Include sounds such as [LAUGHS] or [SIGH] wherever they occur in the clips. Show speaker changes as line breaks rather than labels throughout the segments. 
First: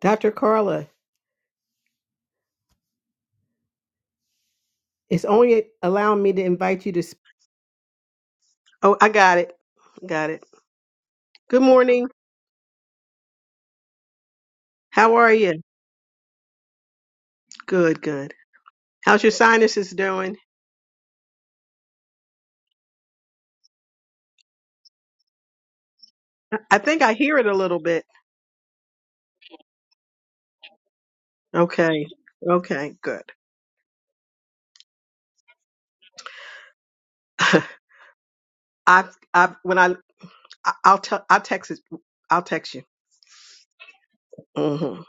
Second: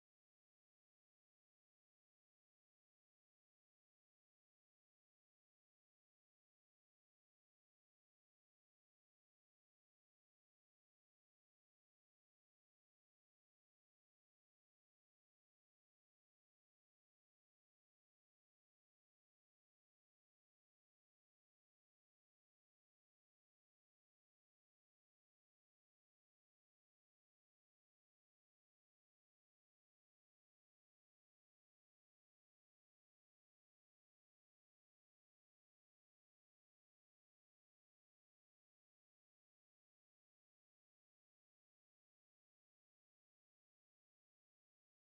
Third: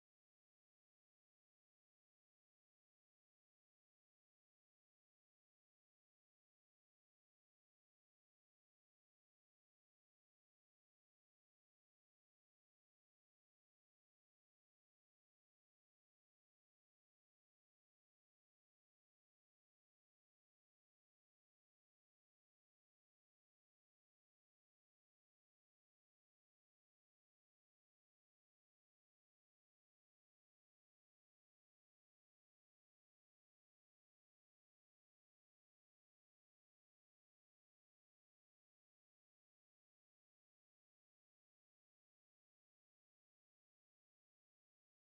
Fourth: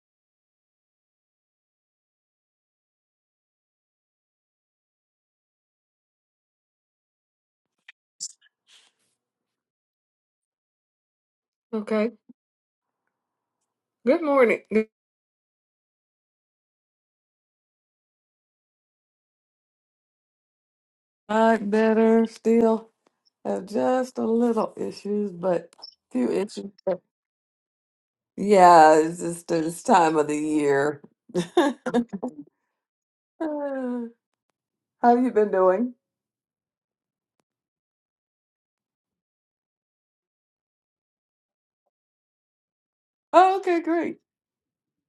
Dr. Carla, it's only allowing me to invite you to speak. Oh, I got it. Got it. Good morning.
Okay. Good morning. Good-
How are you? Good, good. How's your sinuses doing?
Not better. Still have just a little issues, but few issues.
I think
but-
I hear it a little bit.
Yeah, it's just this time of the year. [LAUGHS]
Okay. Okay, good.
How you been doing?
[LAUGHS] I I when I I- I'll tell I'll text it. I'll text you.
Oh, okay, great.
Mhm.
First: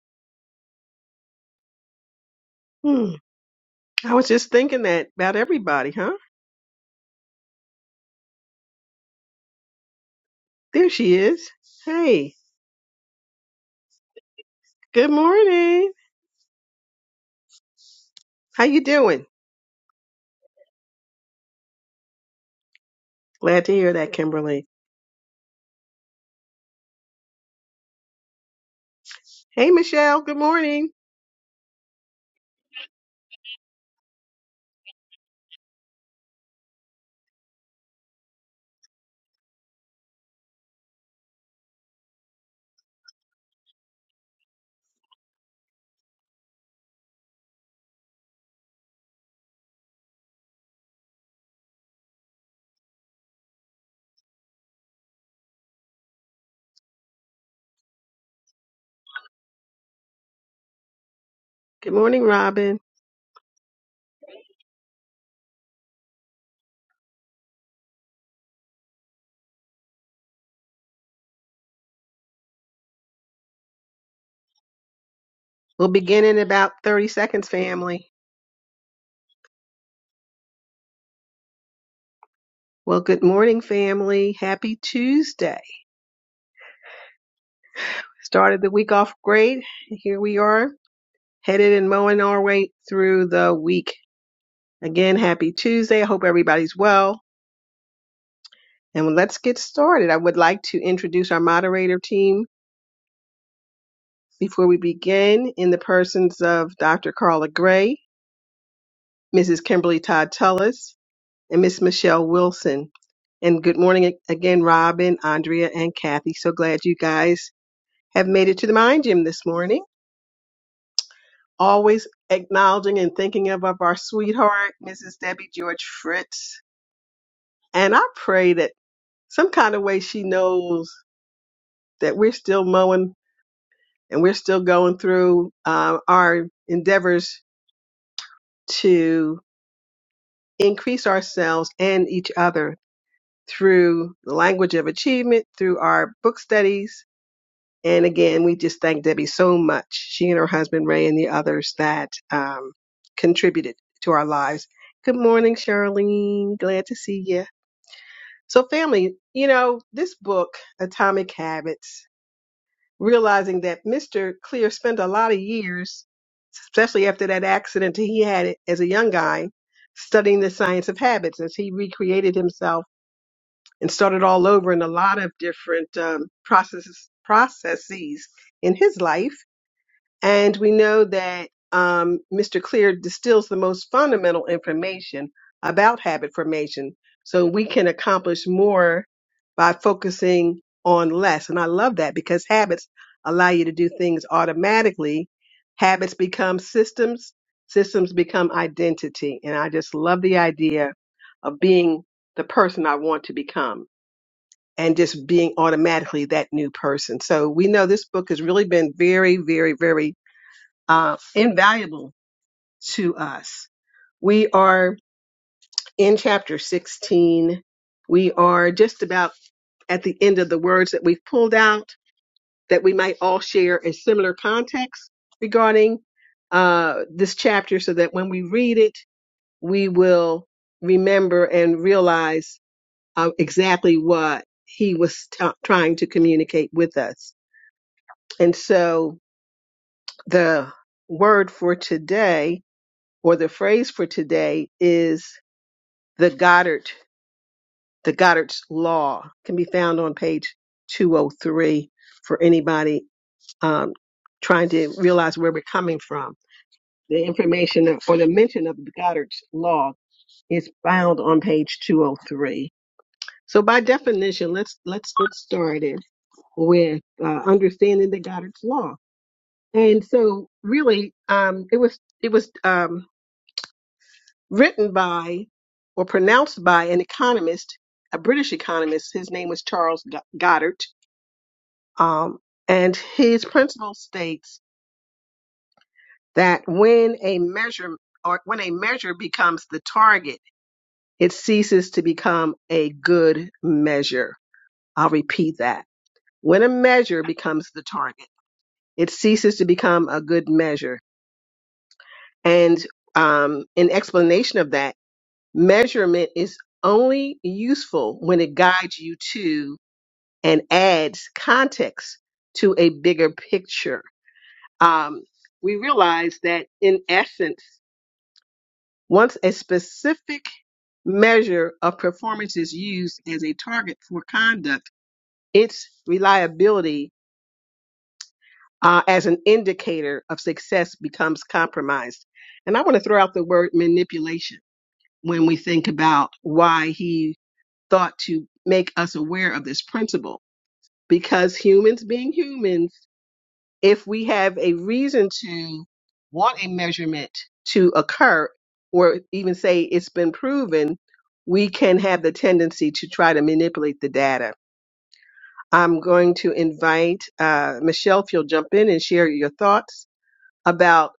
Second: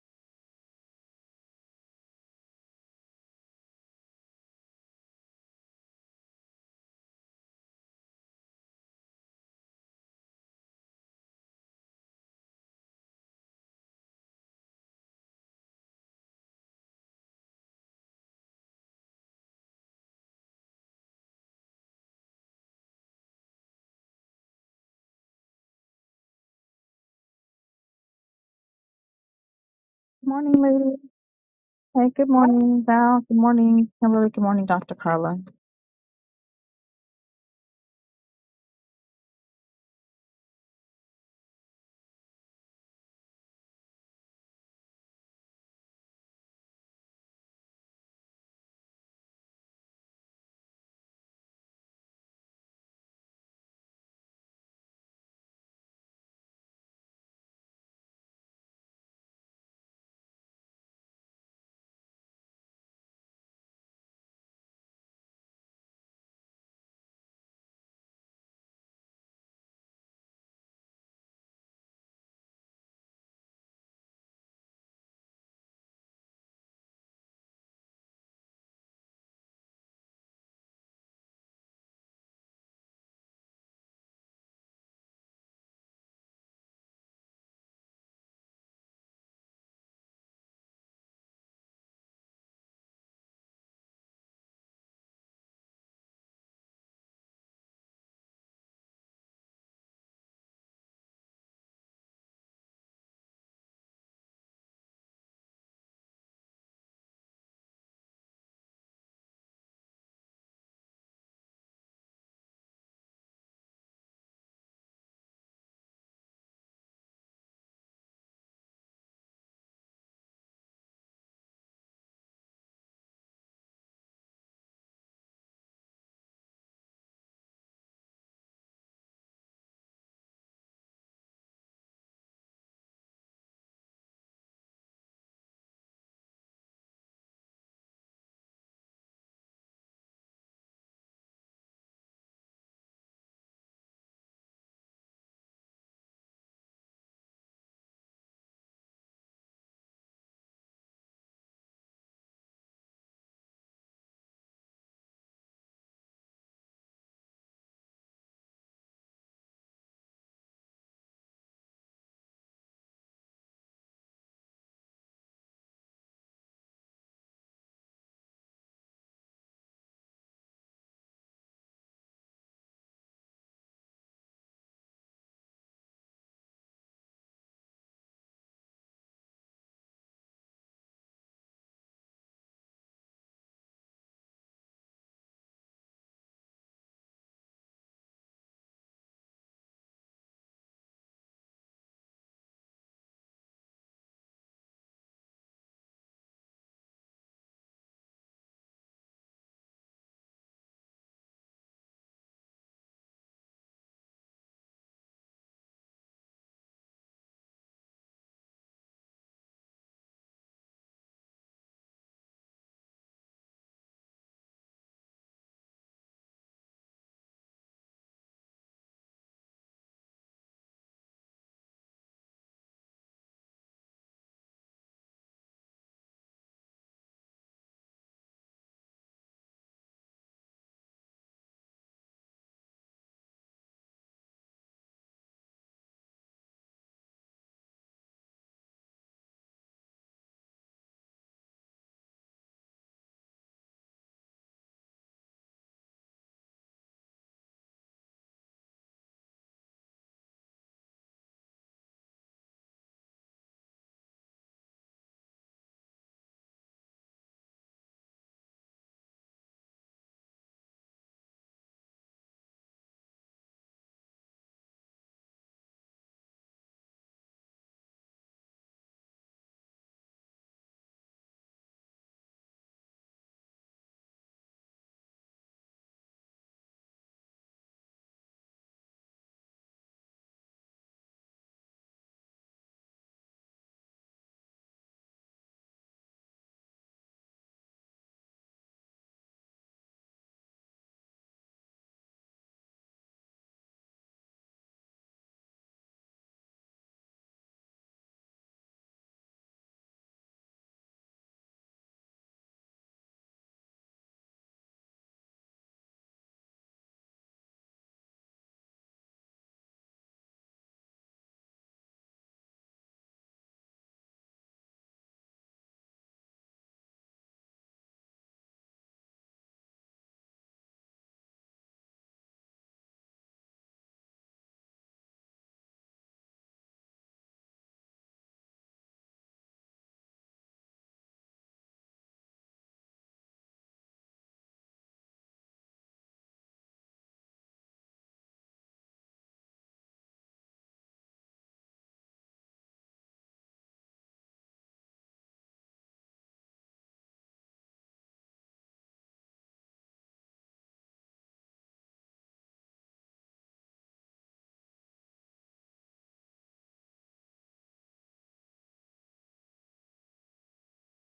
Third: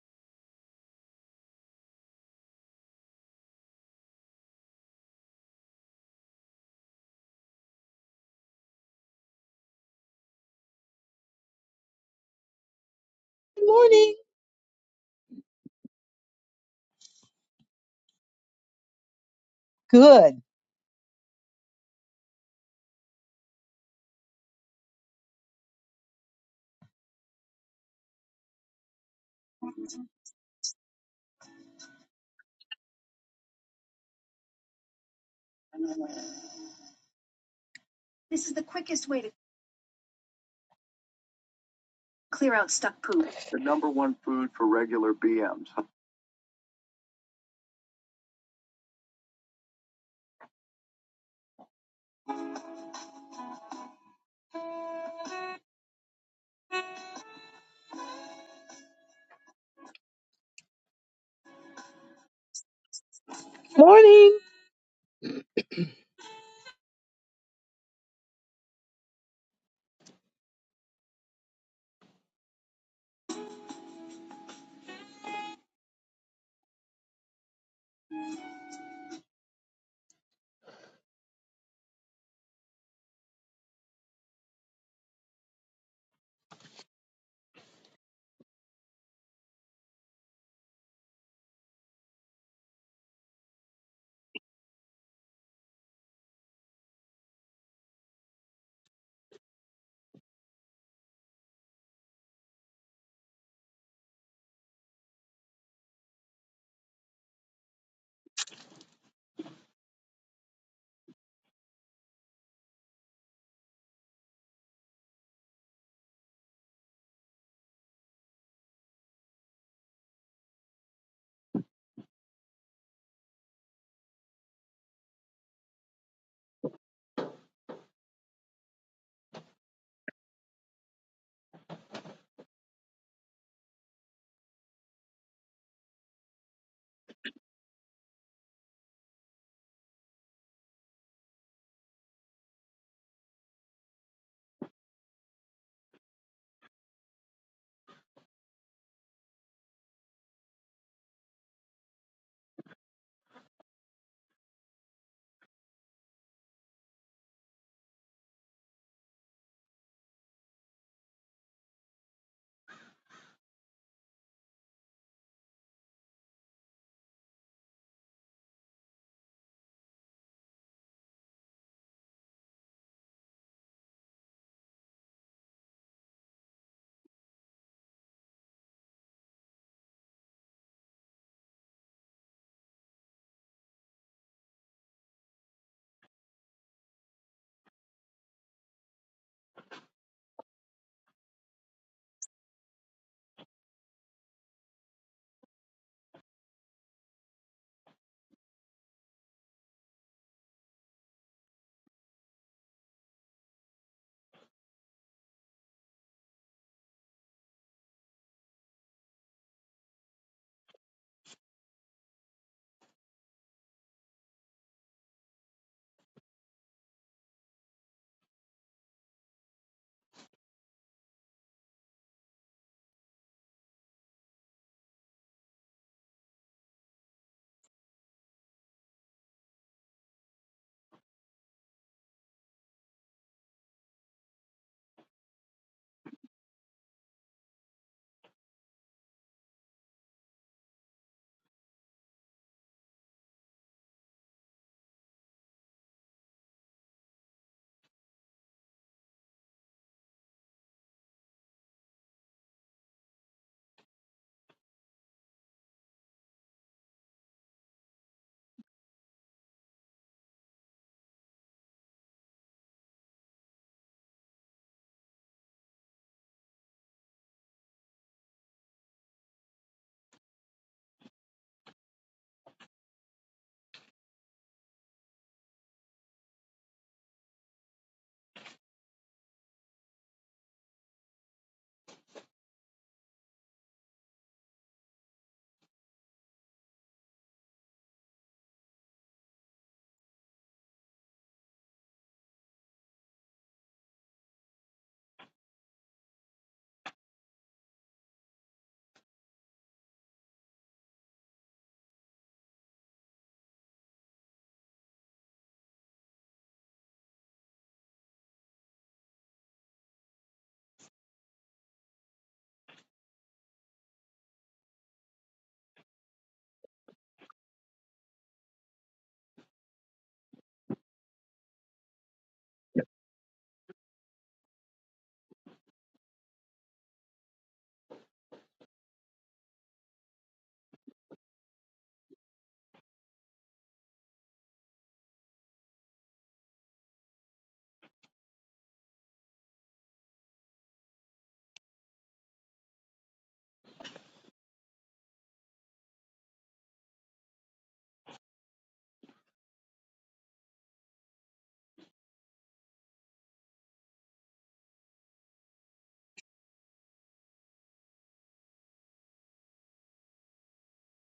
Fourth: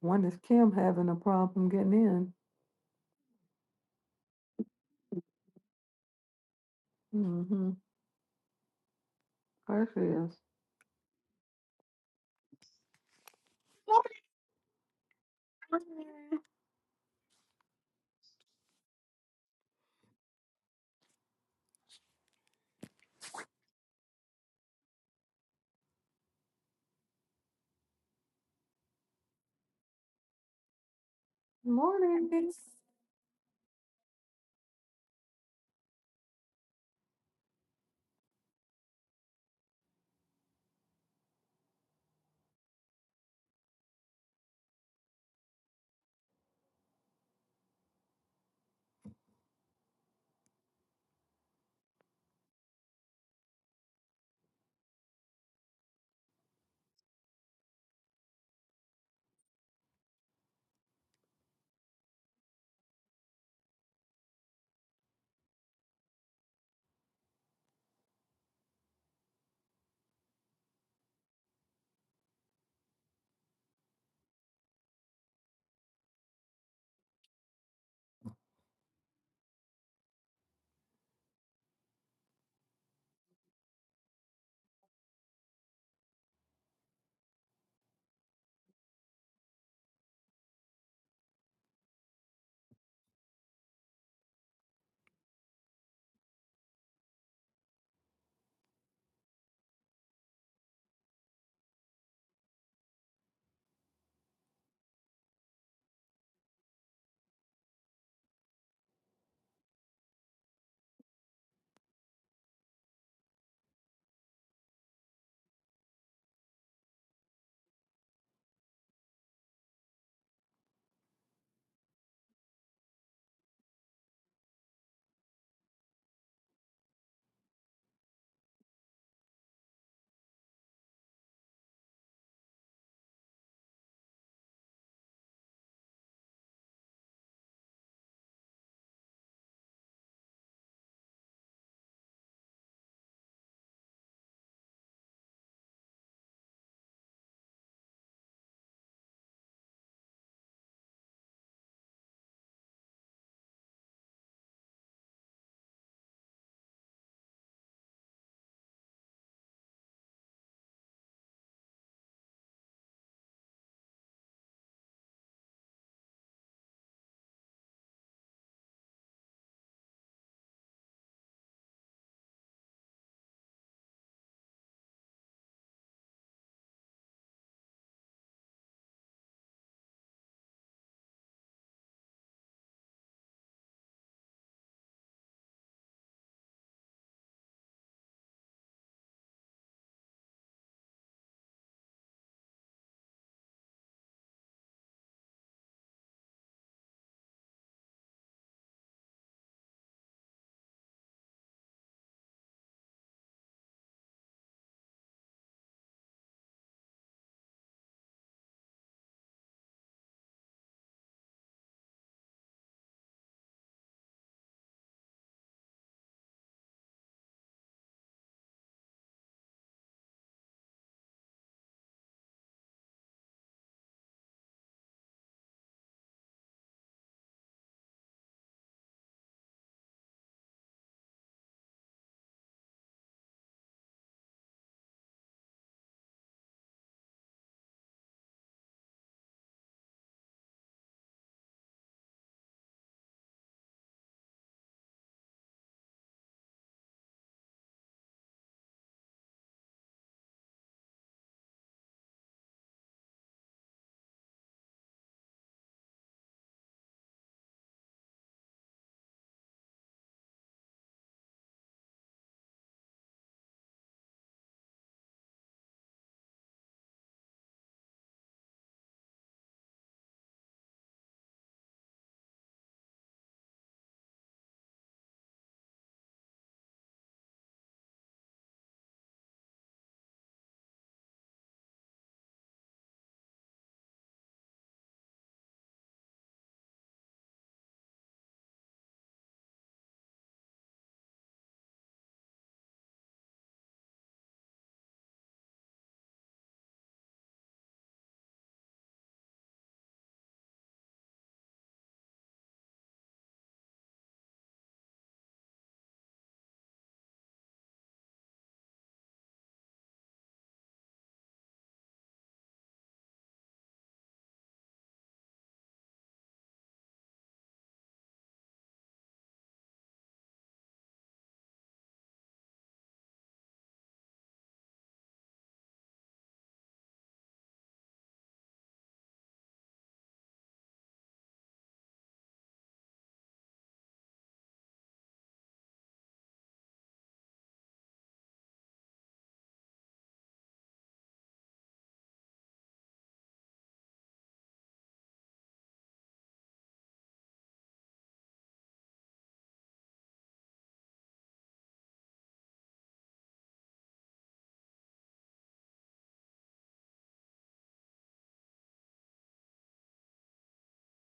When is Kim having a problem getting in?
Hmm. I was just thinking that about everybody, huh?
Mm-hmm. There she is.
There she is. Hey,
Good morning.
good morning.
Morning.
How you doing?
Good.
Glad to hear that, Kimberly. Hey, Michelle. Good
Morning,
morning.
lady. Hey, good
Morning.
morning, Val. Good morning, Kimberly. Good morning, Dr. Carla.
The number one food for regular BMs.
Good morning, Robin.
[LAUGHS] Morning.
We'll begin in about 30 seconds, family. Well, good morning, family. Happy Tuesday. Started the week off great. Here we are, headed and mowing our way through the week. Again, happy Tuesday. I hope everybody's well. And let's get started. I would like to introduce our moderator team before we begin in the persons of Dr. Carla Gray, Mrs. Kimberly Todd Tullis, and Miss Michelle Wilson. And good morning ag- again, Robin, Andrea, and Kathy. So glad you guys have made it to the mind gym this morning. Always acknowledging and thinking of, of our sweetheart, Mrs. Debbie George Fritz. And I pray that some kind of way she knows that we're still mowing and we're still going through uh, our endeavors to increase ourselves and each other through the language of achievement, through our book studies, And again, we just thank Debbie so much. She and her husband Ray and the others that um, contributed to our lives. Good morning, Charlene. Glad to see you. So, family, you know this book, Atomic Habits, realizing that Mr. Clear spent a lot of years, especially after that accident he had as a young guy, studying the science of habits as he recreated himself and started all over in a lot of different um, processes processes in his life and we know that um, Mr. Clear distills the most fundamental information about habit formation. So we can accomplish more by focusing on less. And I love that because habits allow you to do things automatically. Habits become systems, systems become identity. And I just love the idea of being the person I want to become and just being automatically that new person. So we know this book has really been very, very, very uh, invaluable to us. We are in chapter 16. We are just about at the end of the words that we've pulled out that we might all share a similar context regarding uh, this chapter so that when we read it, we will remember and realize uh, exactly what he was t- trying to communicate with us. And so the word for today or the phrase for today is the Goddard, the Goddard's Law can be found on page 203 for anybody um, trying to realize where we're coming from. The information of- or the mention of the Goddard's Law is found on page 203. So by definition, let's let's get started with uh, understanding the Goddard's Law. And so really, um, it was it was um, written by or pronounced by an economist, a British economist. His name was Charles Go- Goddard. Um, and his principle states that when a measure or when a measure becomes the target, it ceases to become a good measure. I'll repeat that. When a measure becomes the target, it ceases to become a good measure. And um, in explanation of that. Measurement is only useful when it guides you to and adds context to a bigger picture. Um, we realize that in essence, once a specific measure of performance is used as a target for conduct, its reliability uh, as an indicator of success becomes compromised. And I want to throw out the word manipulation when we think about why he thought to make us aware of this principle because humans being humans, if we have a reason to want a measurement to occur, or even say it's been proven, we can have the tendency to try to manipulate the data. I'm going to invite uh, Michelle, if you'll jump in and share your thoughts about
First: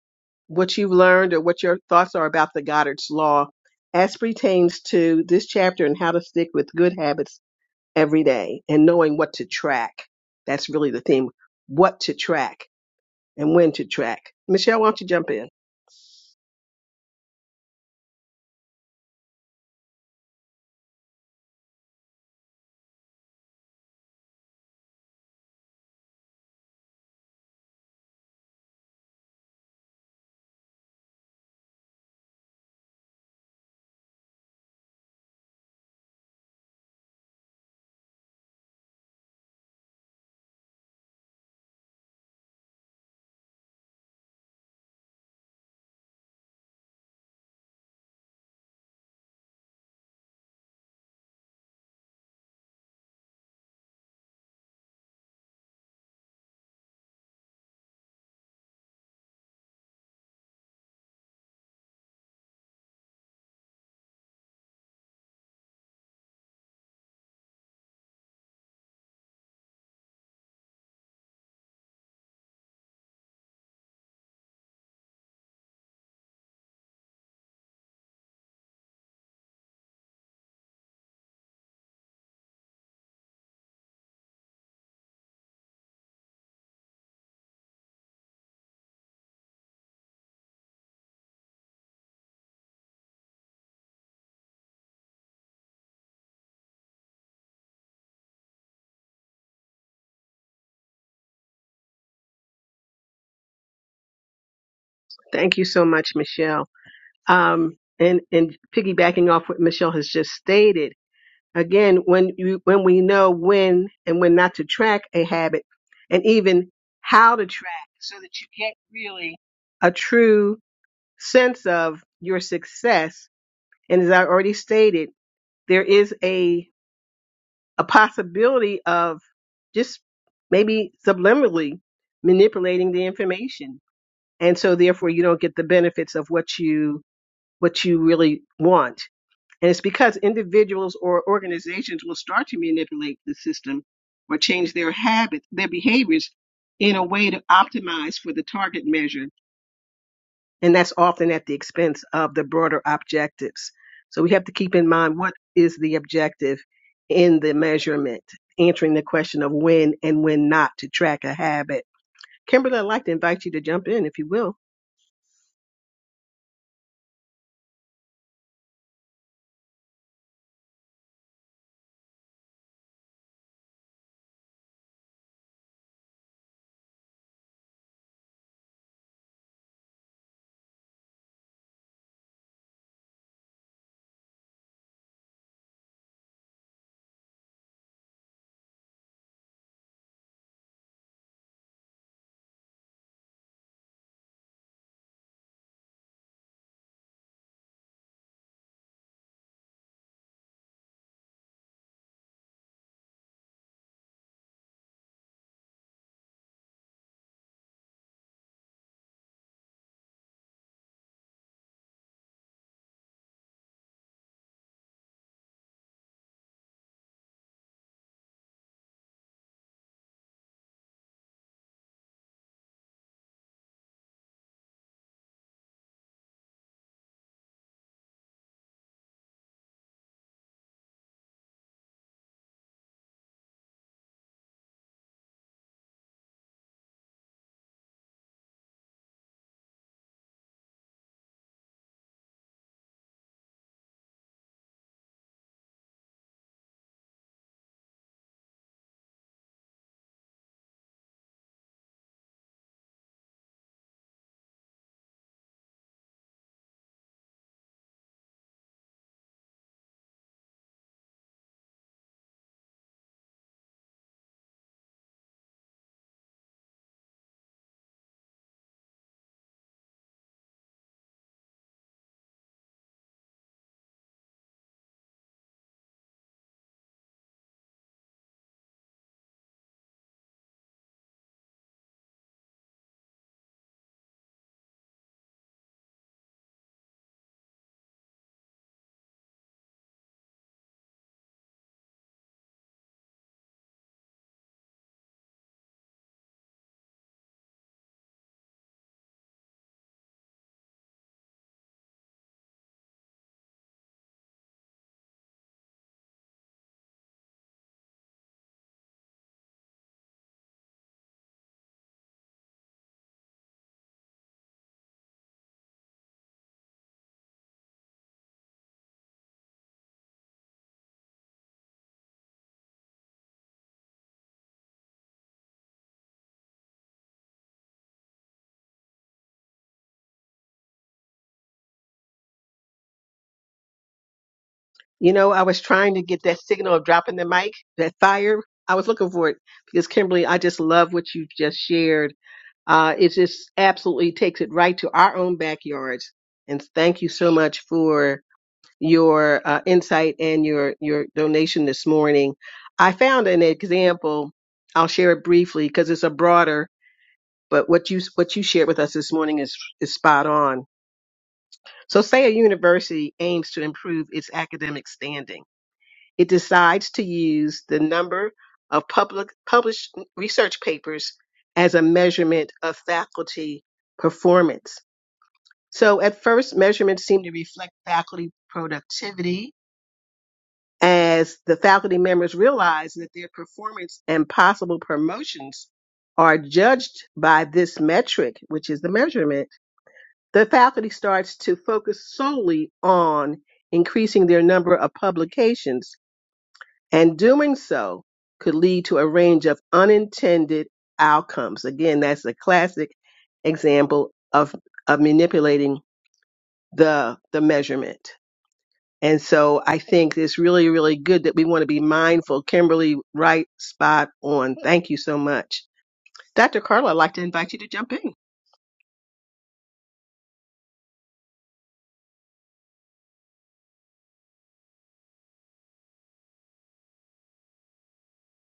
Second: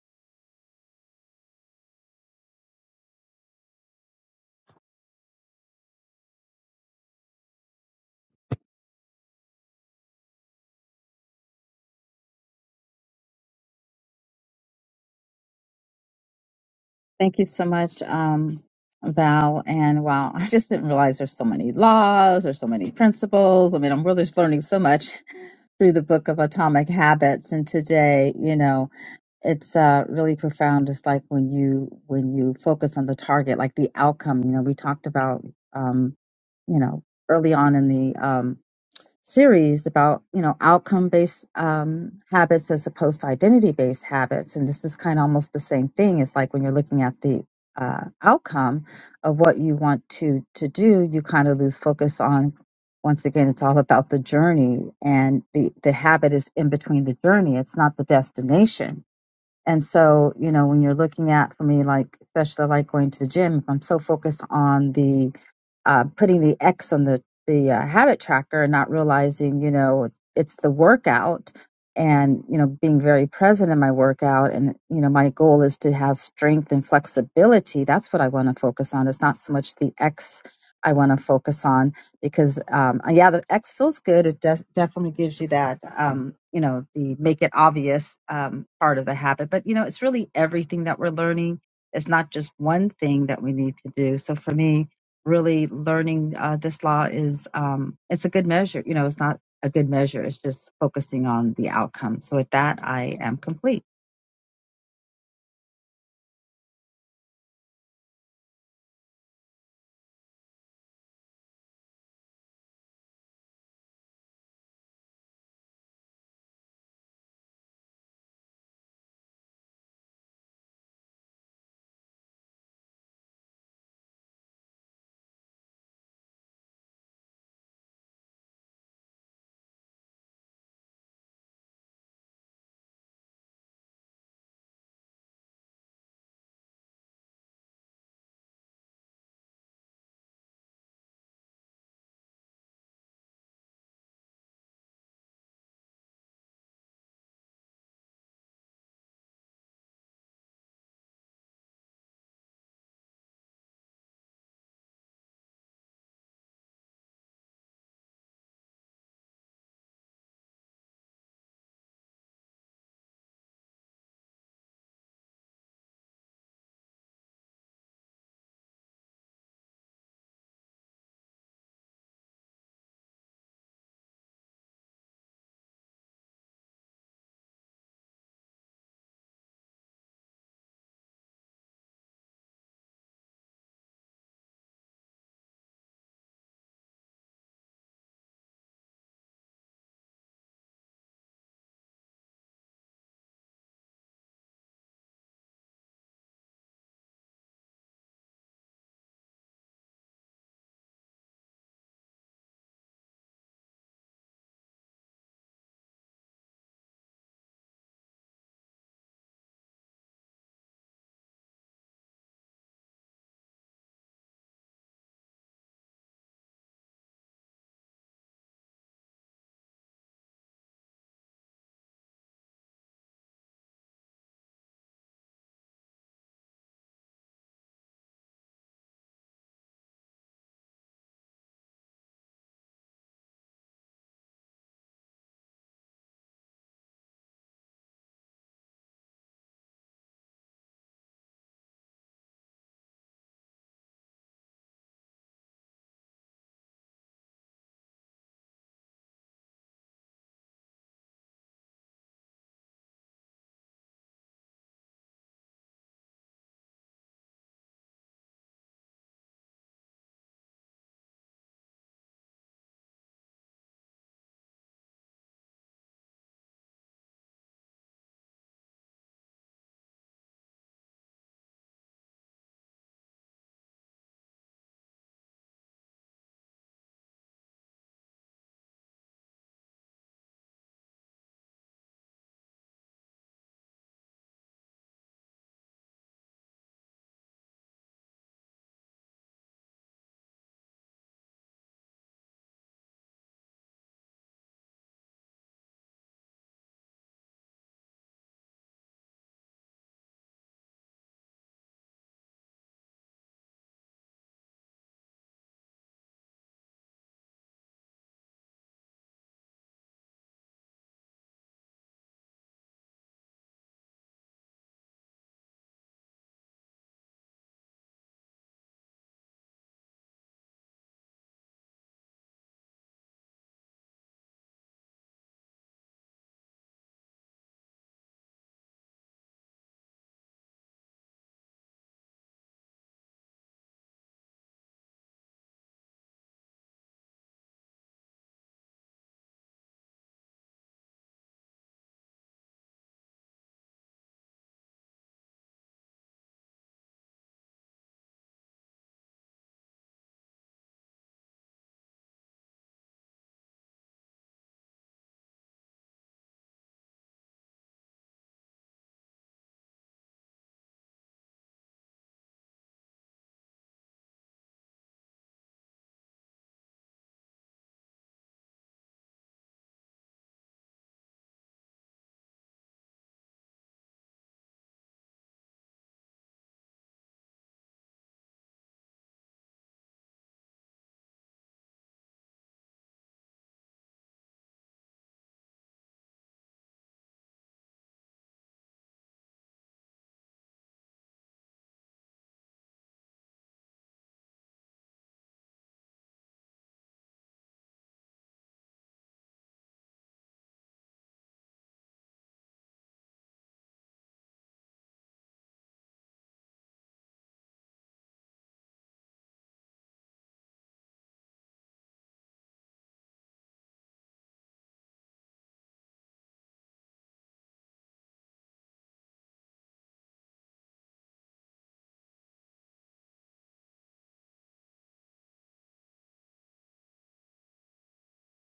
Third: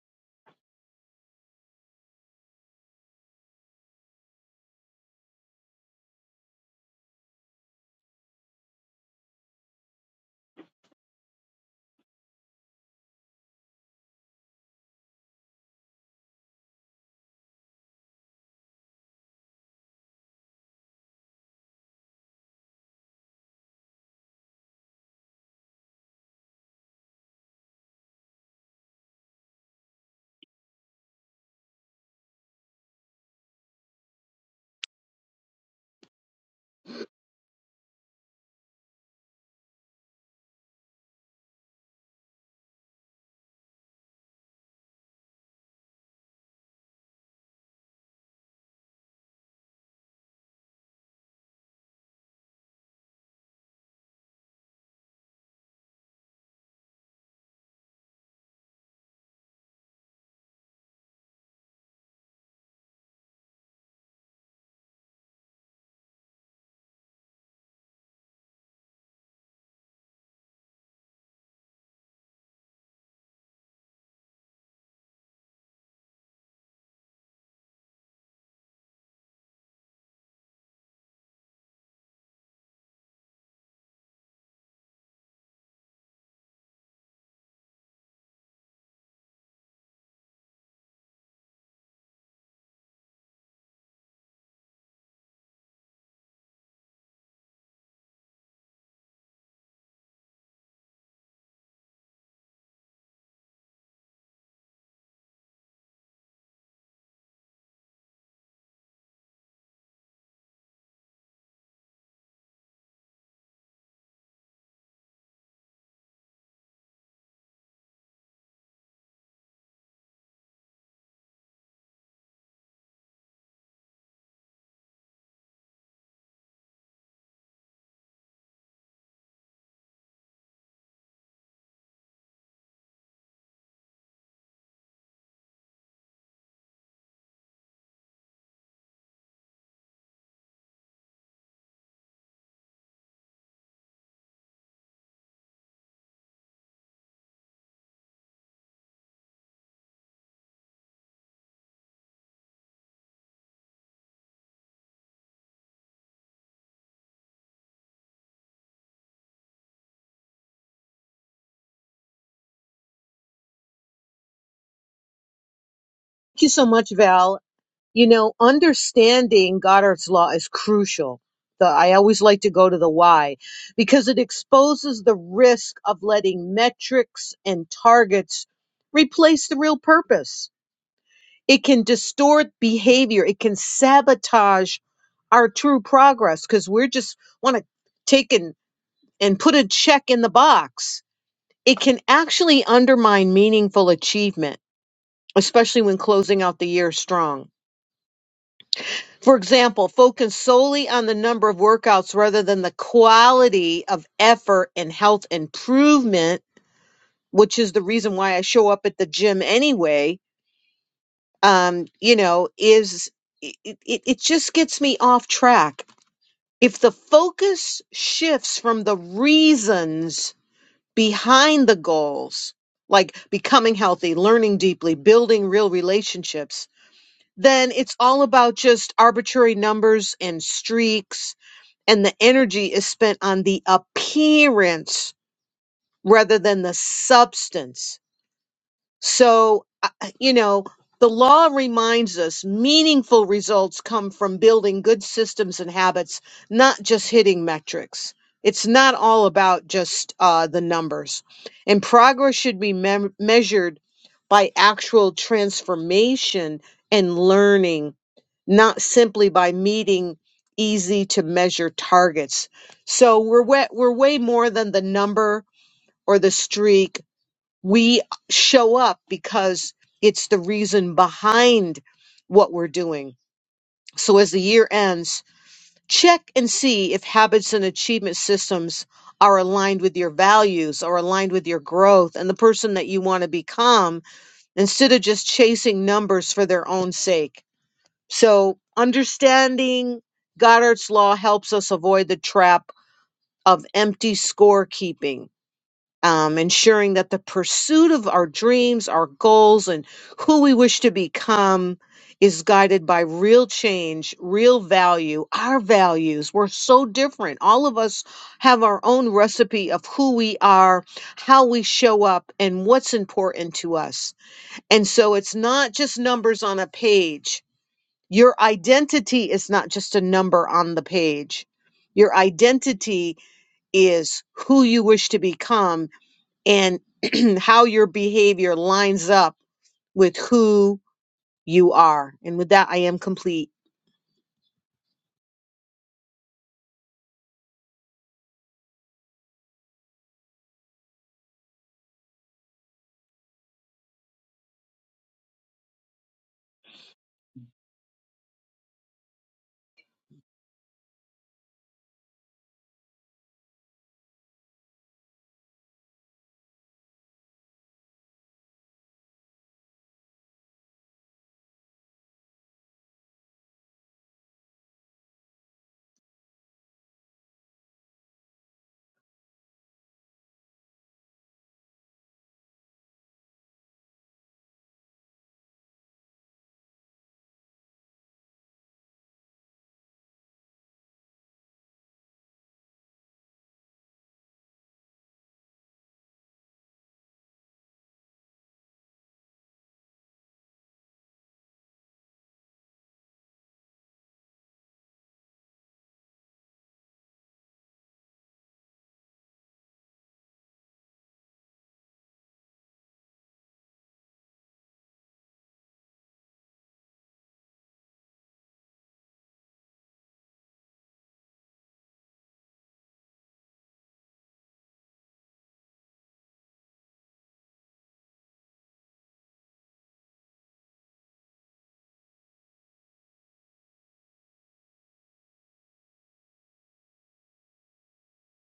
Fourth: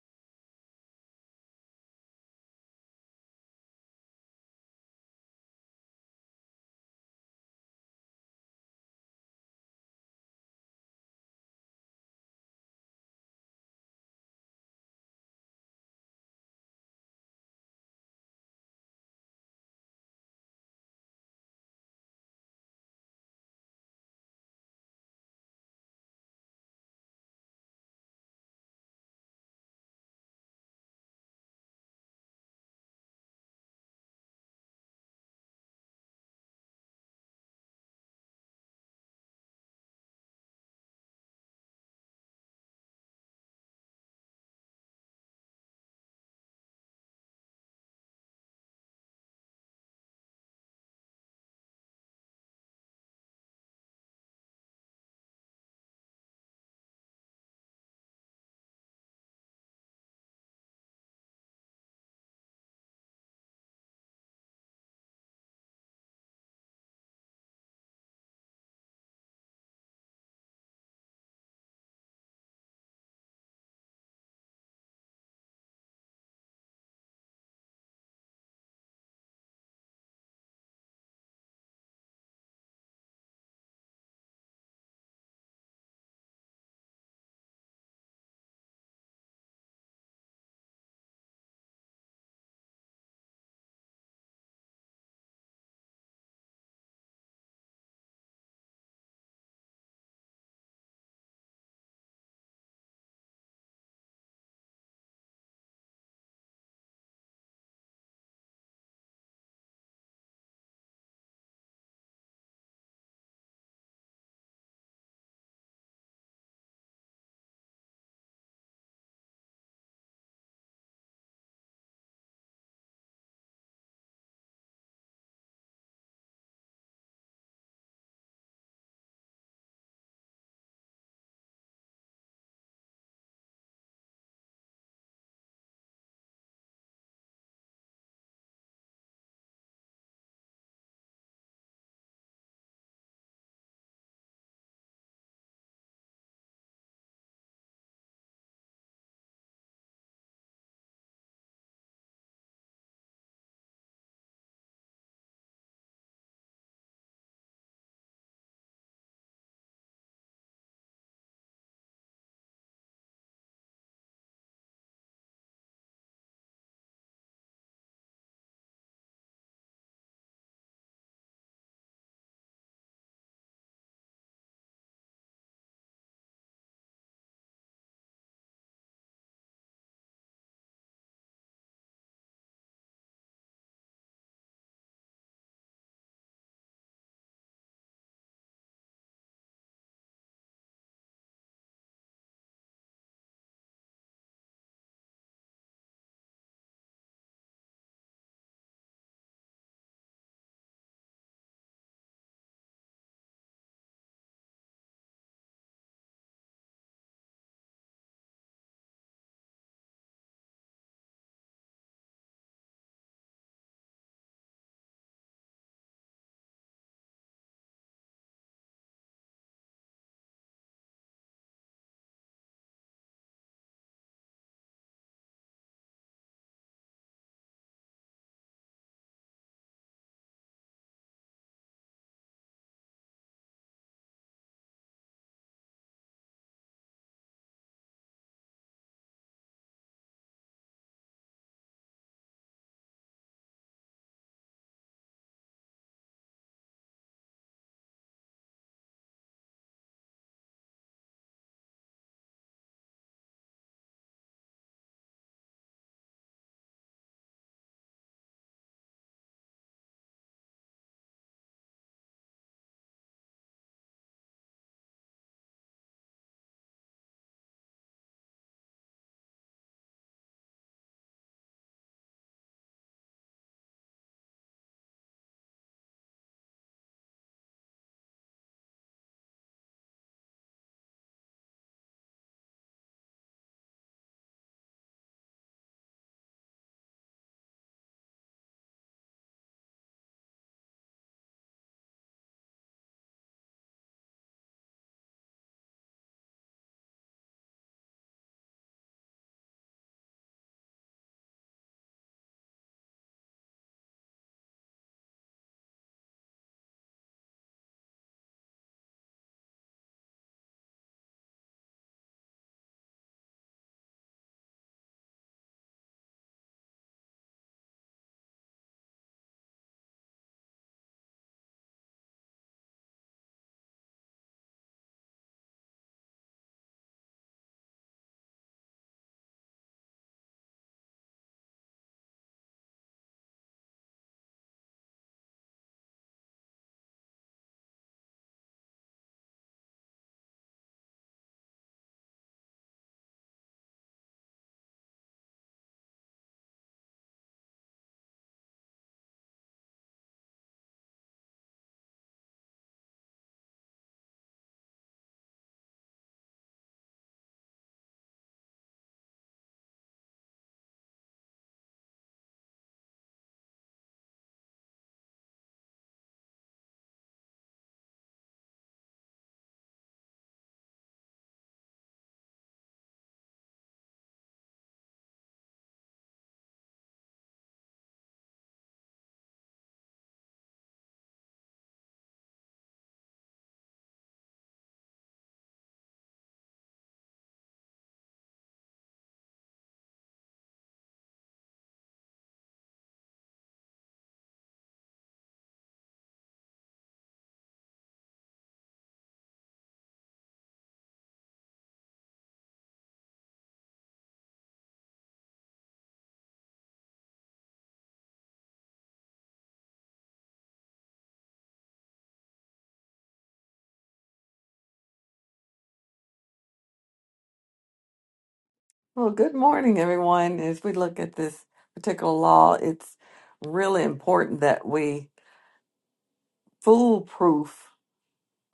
what you've learned or what your thoughts are about the Goddard's Law as pertains to this chapter and how to stick with good habits every day and knowing what to track. That's really the theme. What to track and when to track. Michelle, why don't you jump in?
Thank you so much, um, Val. And wow, I just didn't realize there's so many laws, there's so many principles. I mean, I'm really just learning so much [LAUGHS] through the book of Atomic Habits. And today, you know, it's uh, really profound. Just like when you when you focus on the target, like the outcome. You know, we talked about, um, you know, early on in the um, series about you know outcome based um, habits as opposed to identity based habits and this is kind of almost the same thing it's like when you're looking at the uh, outcome of what you want to to do you kind of lose focus on once again it's all about the journey and the the habit is in between the journey it's not the destination and so, you know, when you're looking at for me, like, especially like going to the gym, if I'm so focused on the uh, putting the X on the, the uh, habit tracker and not realizing, you know, it's the workout and, you know, being very present in my workout. And, you know, my goal is to have strength and flexibility. That's what I want to focus on. It's not so much the X I want to focus on because um uh, yeah the x feels good it des- definitely gives you that um you know the make it obvious um part of the habit but you know it's really everything that we're learning it's not just one thing that we need to do so for me really learning uh, this law is um it's a good measure you know it's not a good measure it's just focusing on the outcome so with that i am complete
Thank you so much, Michelle. Um, and, and piggybacking off what Michelle has just stated, again, when you, when we know when and when not to track a habit and even how to track so that you get really a true sense of your success. And as I already stated, there is a a possibility of just maybe subliminally manipulating the information and so therefore you don't get the benefits of what you what you really want and it's because individuals or organizations will start to manipulate the system or change their habits their behaviors in a way to optimize for the target measure and that's often at the expense of the broader objectives. So we have to keep in mind what is the objective in the measurement, answering the question of when and when not to track a habit. Kimberly, I'd like to invite you to jump in if you will.
Thank you so much, Val. You know, understanding Goddard's law is crucial. The, I always like to go to the why because it exposes the risk of letting metrics and targets replace the real purpose. It can distort behavior. It can sabotage our true progress because we're just want to take and, and put a check in the box. It can actually undermine meaningful achievement, especially when closing out the year strong. For example, focus solely on the number of workouts rather than the quality of effort and health improvement, which is the reason why I show up at the gym anyway. Um, you know, is it, it, it just gets me off track. If the focus shifts from the reasons behind the goals, like becoming healthy, learning deeply, building real relationships, then it's all about just arbitrary numbers and streaks. And the energy is spent on the appearance rather than the substance. So, I- you know, the law reminds us meaningful results come from building good systems and habits, not just hitting metrics. It's not all about just uh, the numbers. And progress should be mem- measured by actual transformation and learning, not simply by meeting easy to measure targets. So we're way, we're way more than the number or the streak we show up because it's the reason behind what we're doing. So as the year ends, check and see if habits and achievement systems are aligned with your values, are aligned with your growth and the person that you want to become instead of just chasing numbers for their own sake. So understanding Goddard's law helps us avoid the trap of empty scorekeeping um, ensuring that the pursuit of our dreams, our goals, and who we wish to become is guided by real change, real value, our values. We're so different. All of us have our own recipe of who we are, how we show up, and what's important to us. And so it's not just numbers on a page. Your identity is not just a number on the page. Your identity is who you wish to become and [CLEARS THROAT] how your behavior lines up with who you are. And with that, I am complete.
You know, I was trying to get that signal of dropping the mic, that fire. I was looking for it because Kimberly, I just love what you just shared. Uh, it just absolutely takes it right to our own backyards. And thank you so much for your uh, insight and your your donation this morning. I found an example. I'll share it briefly because it's a broader. But what you what you shared with us this morning is is spot on. So, say a university aims to improve its academic standing. It decides to use the number of public published research papers as a measurement of faculty performance. So at first, measurements seem to reflect faculty productivity as the faculty members realize that their performance and possible promotions are judged by this metric, which is the measurement. The faculty starts to focus solely on increasing their number of publications and doing so could lead to a range of unintended outcomes. Again, that's a classic example of, of manipulating the, the measurement. And so I think it's really, really good that we want to be mindful. Kimberly, right spot on. Thank you so much. Dr. Carla, I'd like to invite you to jump in.
Well, good morning, everyone. As we look at this particular law, it's really important that we foolproof.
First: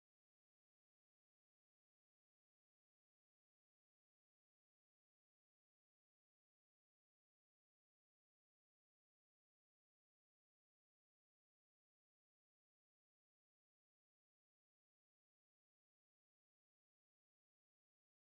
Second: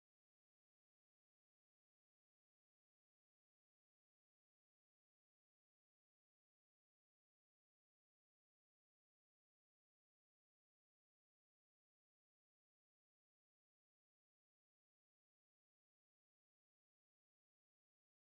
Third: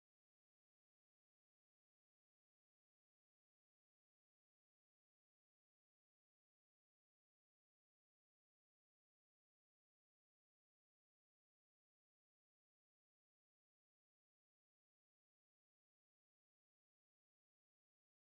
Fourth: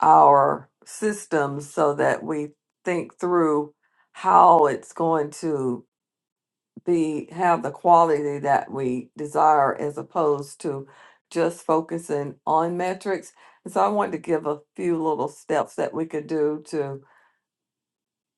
our systems so that we think through how it's going to be have the quality that we desire as opposed to just focusing on metrics. And so I wanted to give a few little steps that we could do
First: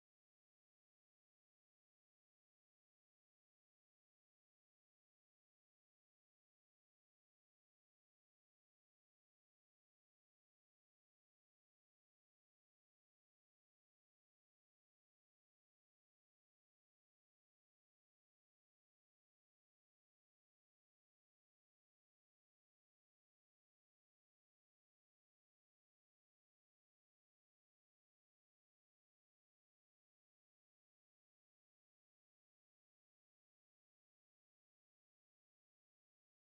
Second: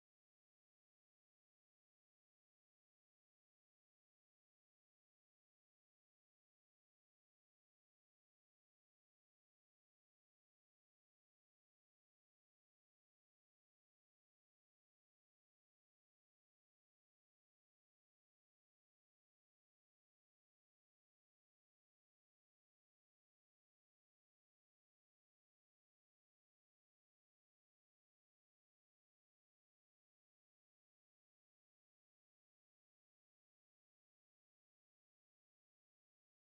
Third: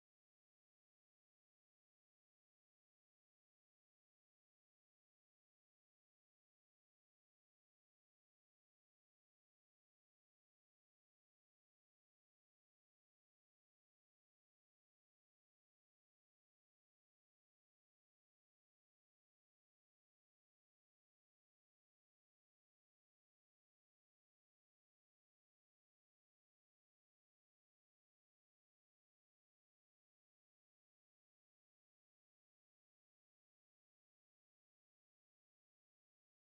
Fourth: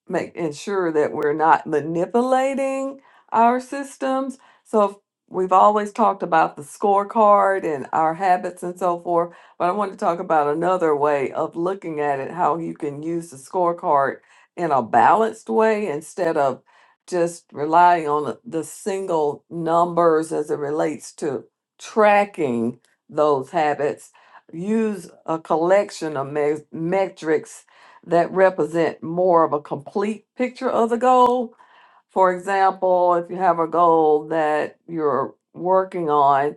make ensure that we're not manipulating our systems. So if- we've always talked about the scorecard and our habits and so forth, but I want to talk about another way of looking at it, how you can use the scorecard in a balanced way instead of just relying on the the single numbers as it relates to tracking those habits. Use a collection of me- metrics that represent more of a complete picture of the goal. For example, if you have a goal that you're working on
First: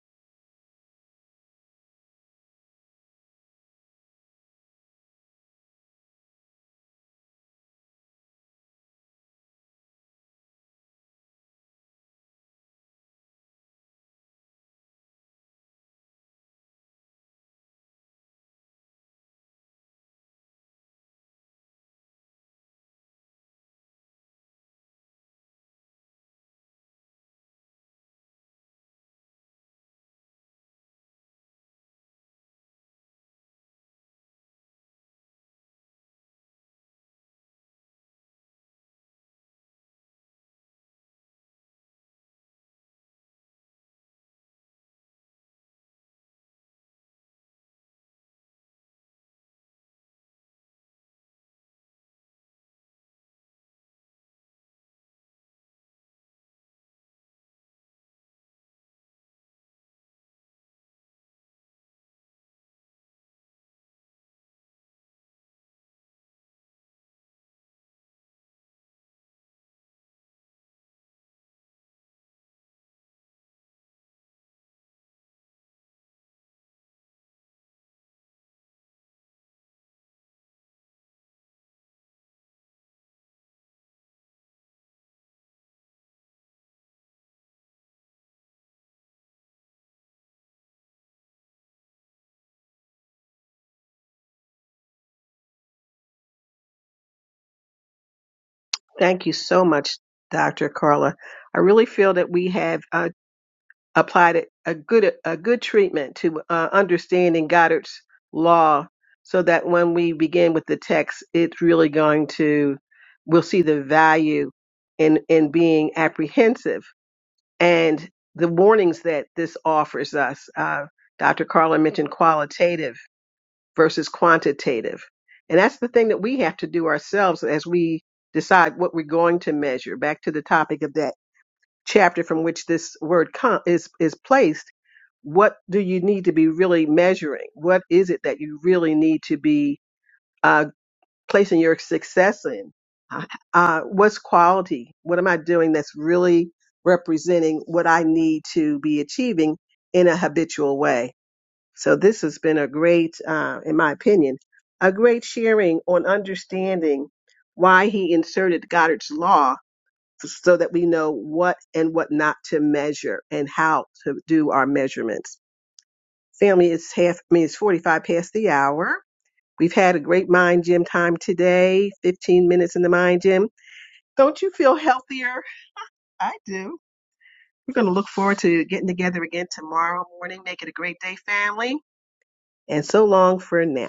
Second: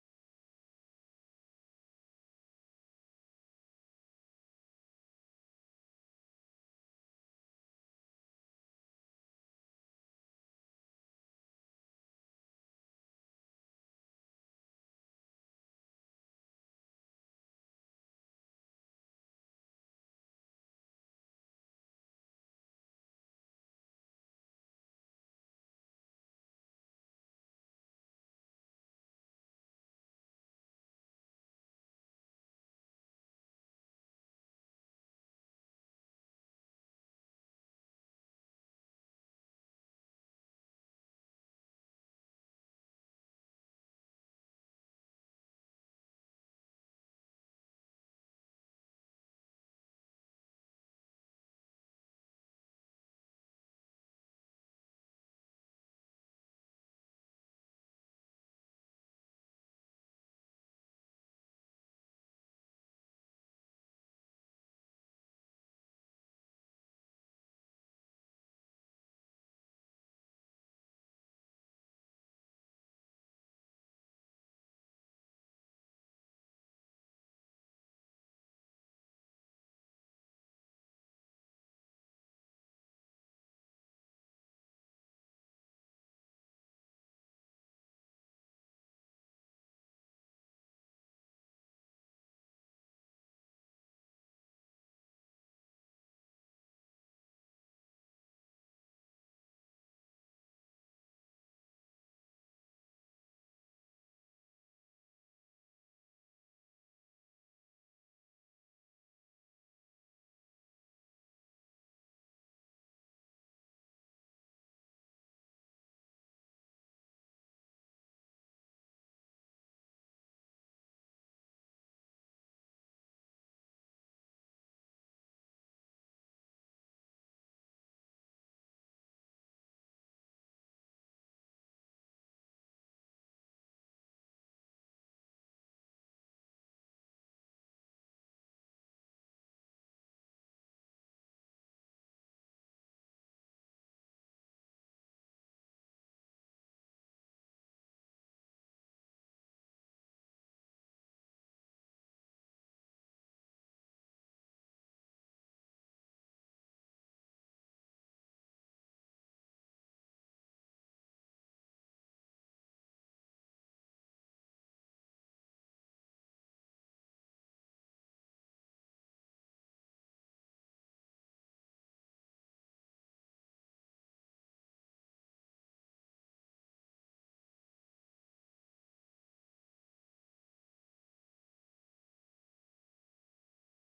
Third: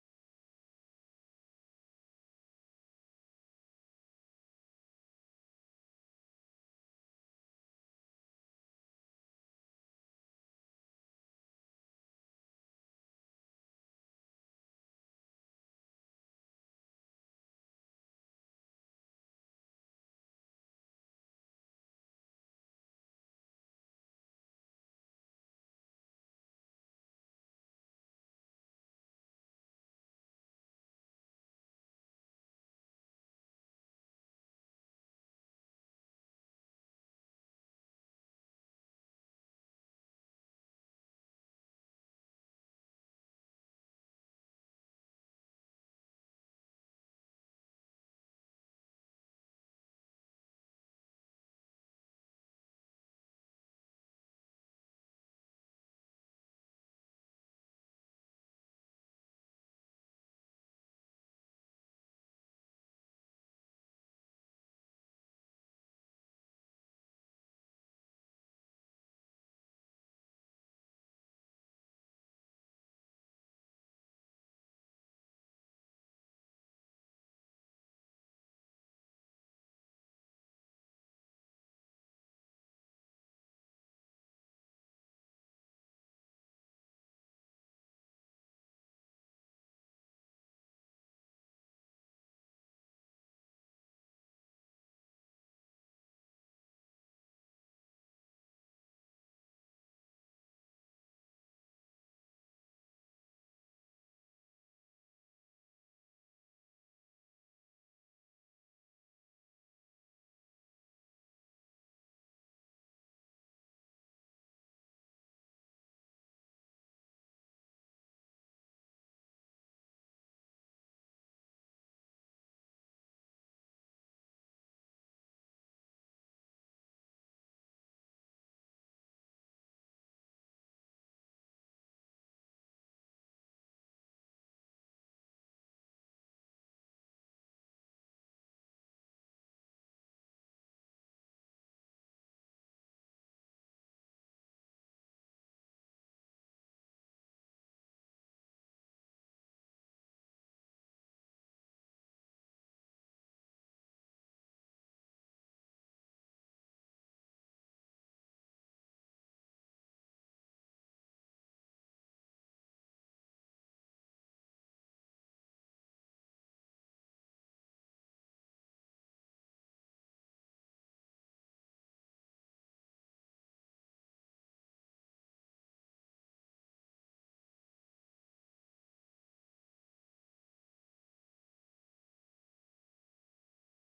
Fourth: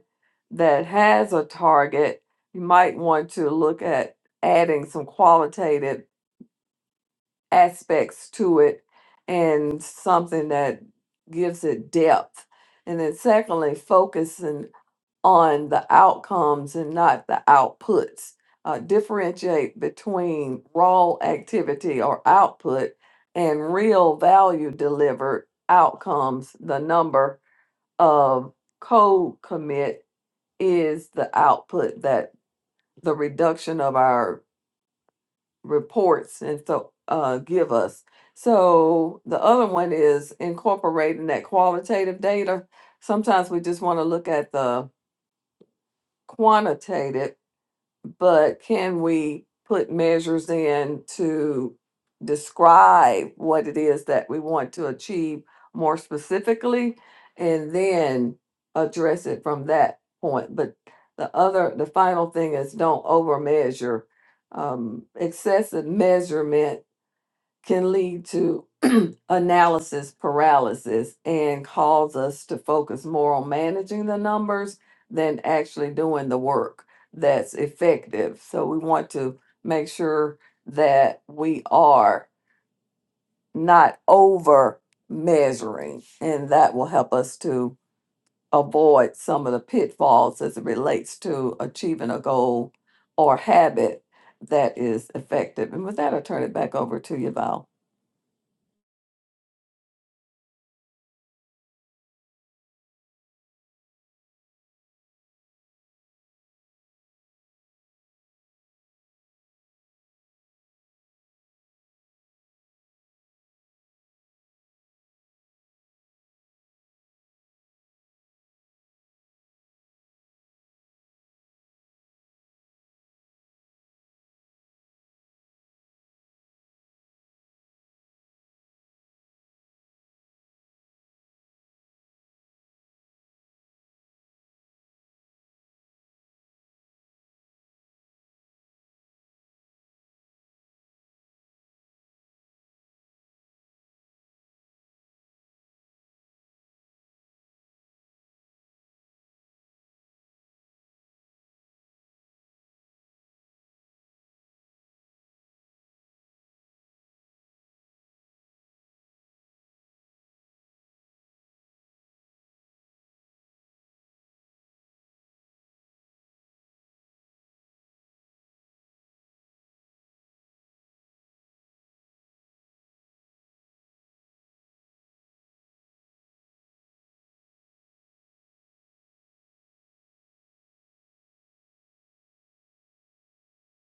that has a target, you might want to look at adding some qualitative aspects to it and something that gives it depth. And then, secondly, focusing on the outcomes and not the outputs. Uh, differentiate between raw activity or output and real value delivered outcomes. The number of code commit is the output that the reduction of our reports and so uh, give us. So the other one is incorporating that qualitative data. Sometimes we just want to look at the quantitative but can we put measures in to describe what it is that we want to achieve more specifically and then address it from that point? But the other, the final thing is don't over measure. Um, excessive measurement can lead to [CLEARS THROAT] analysis paralysis and cause us to focus more on managing the numbers than actually doing the work that's effective. So we want to make sure that we are not over measuring, and that will help us to avoid some of the pitfalls as it relates to achieving a goal or habit that is effective. And with that, i turn it back over to you, Val.
Thank you so much, Dr. Carla. I really feel that we have uh, applied a a good a good treatment to uh, understanding Goddard's law, so that when we begin with the text, it's really going to we'll see the value in in being apprehensive and the warnings that this offers us. Uh, Dr. Carla mentioned qualitative versus quantitative. And that's the thing that we have to do ourselves as we decide what we're going to measure. Back to the topic of that chapter from which this word com- is, is placed. What do you need to be really measuring? What is it that you really need to be? uh, placing your success in. Uh, uh, what's quality? What am I doing that's really representing what I need to be achieving in a habitual way? So this has been a great, uh, in my opinion, a great sharing on understanding why he inserted Goddard's law so that we know what and what not to measure and how to do our measurements. Family is half, I mean, it's 45 past the hour. We've had a great mind gym time today, 15 minutes in the mind gym. Don't you feel healthier? I do. We're going to look forward to getting together again tomorrow morning. Make it a great day, family. And so long for now.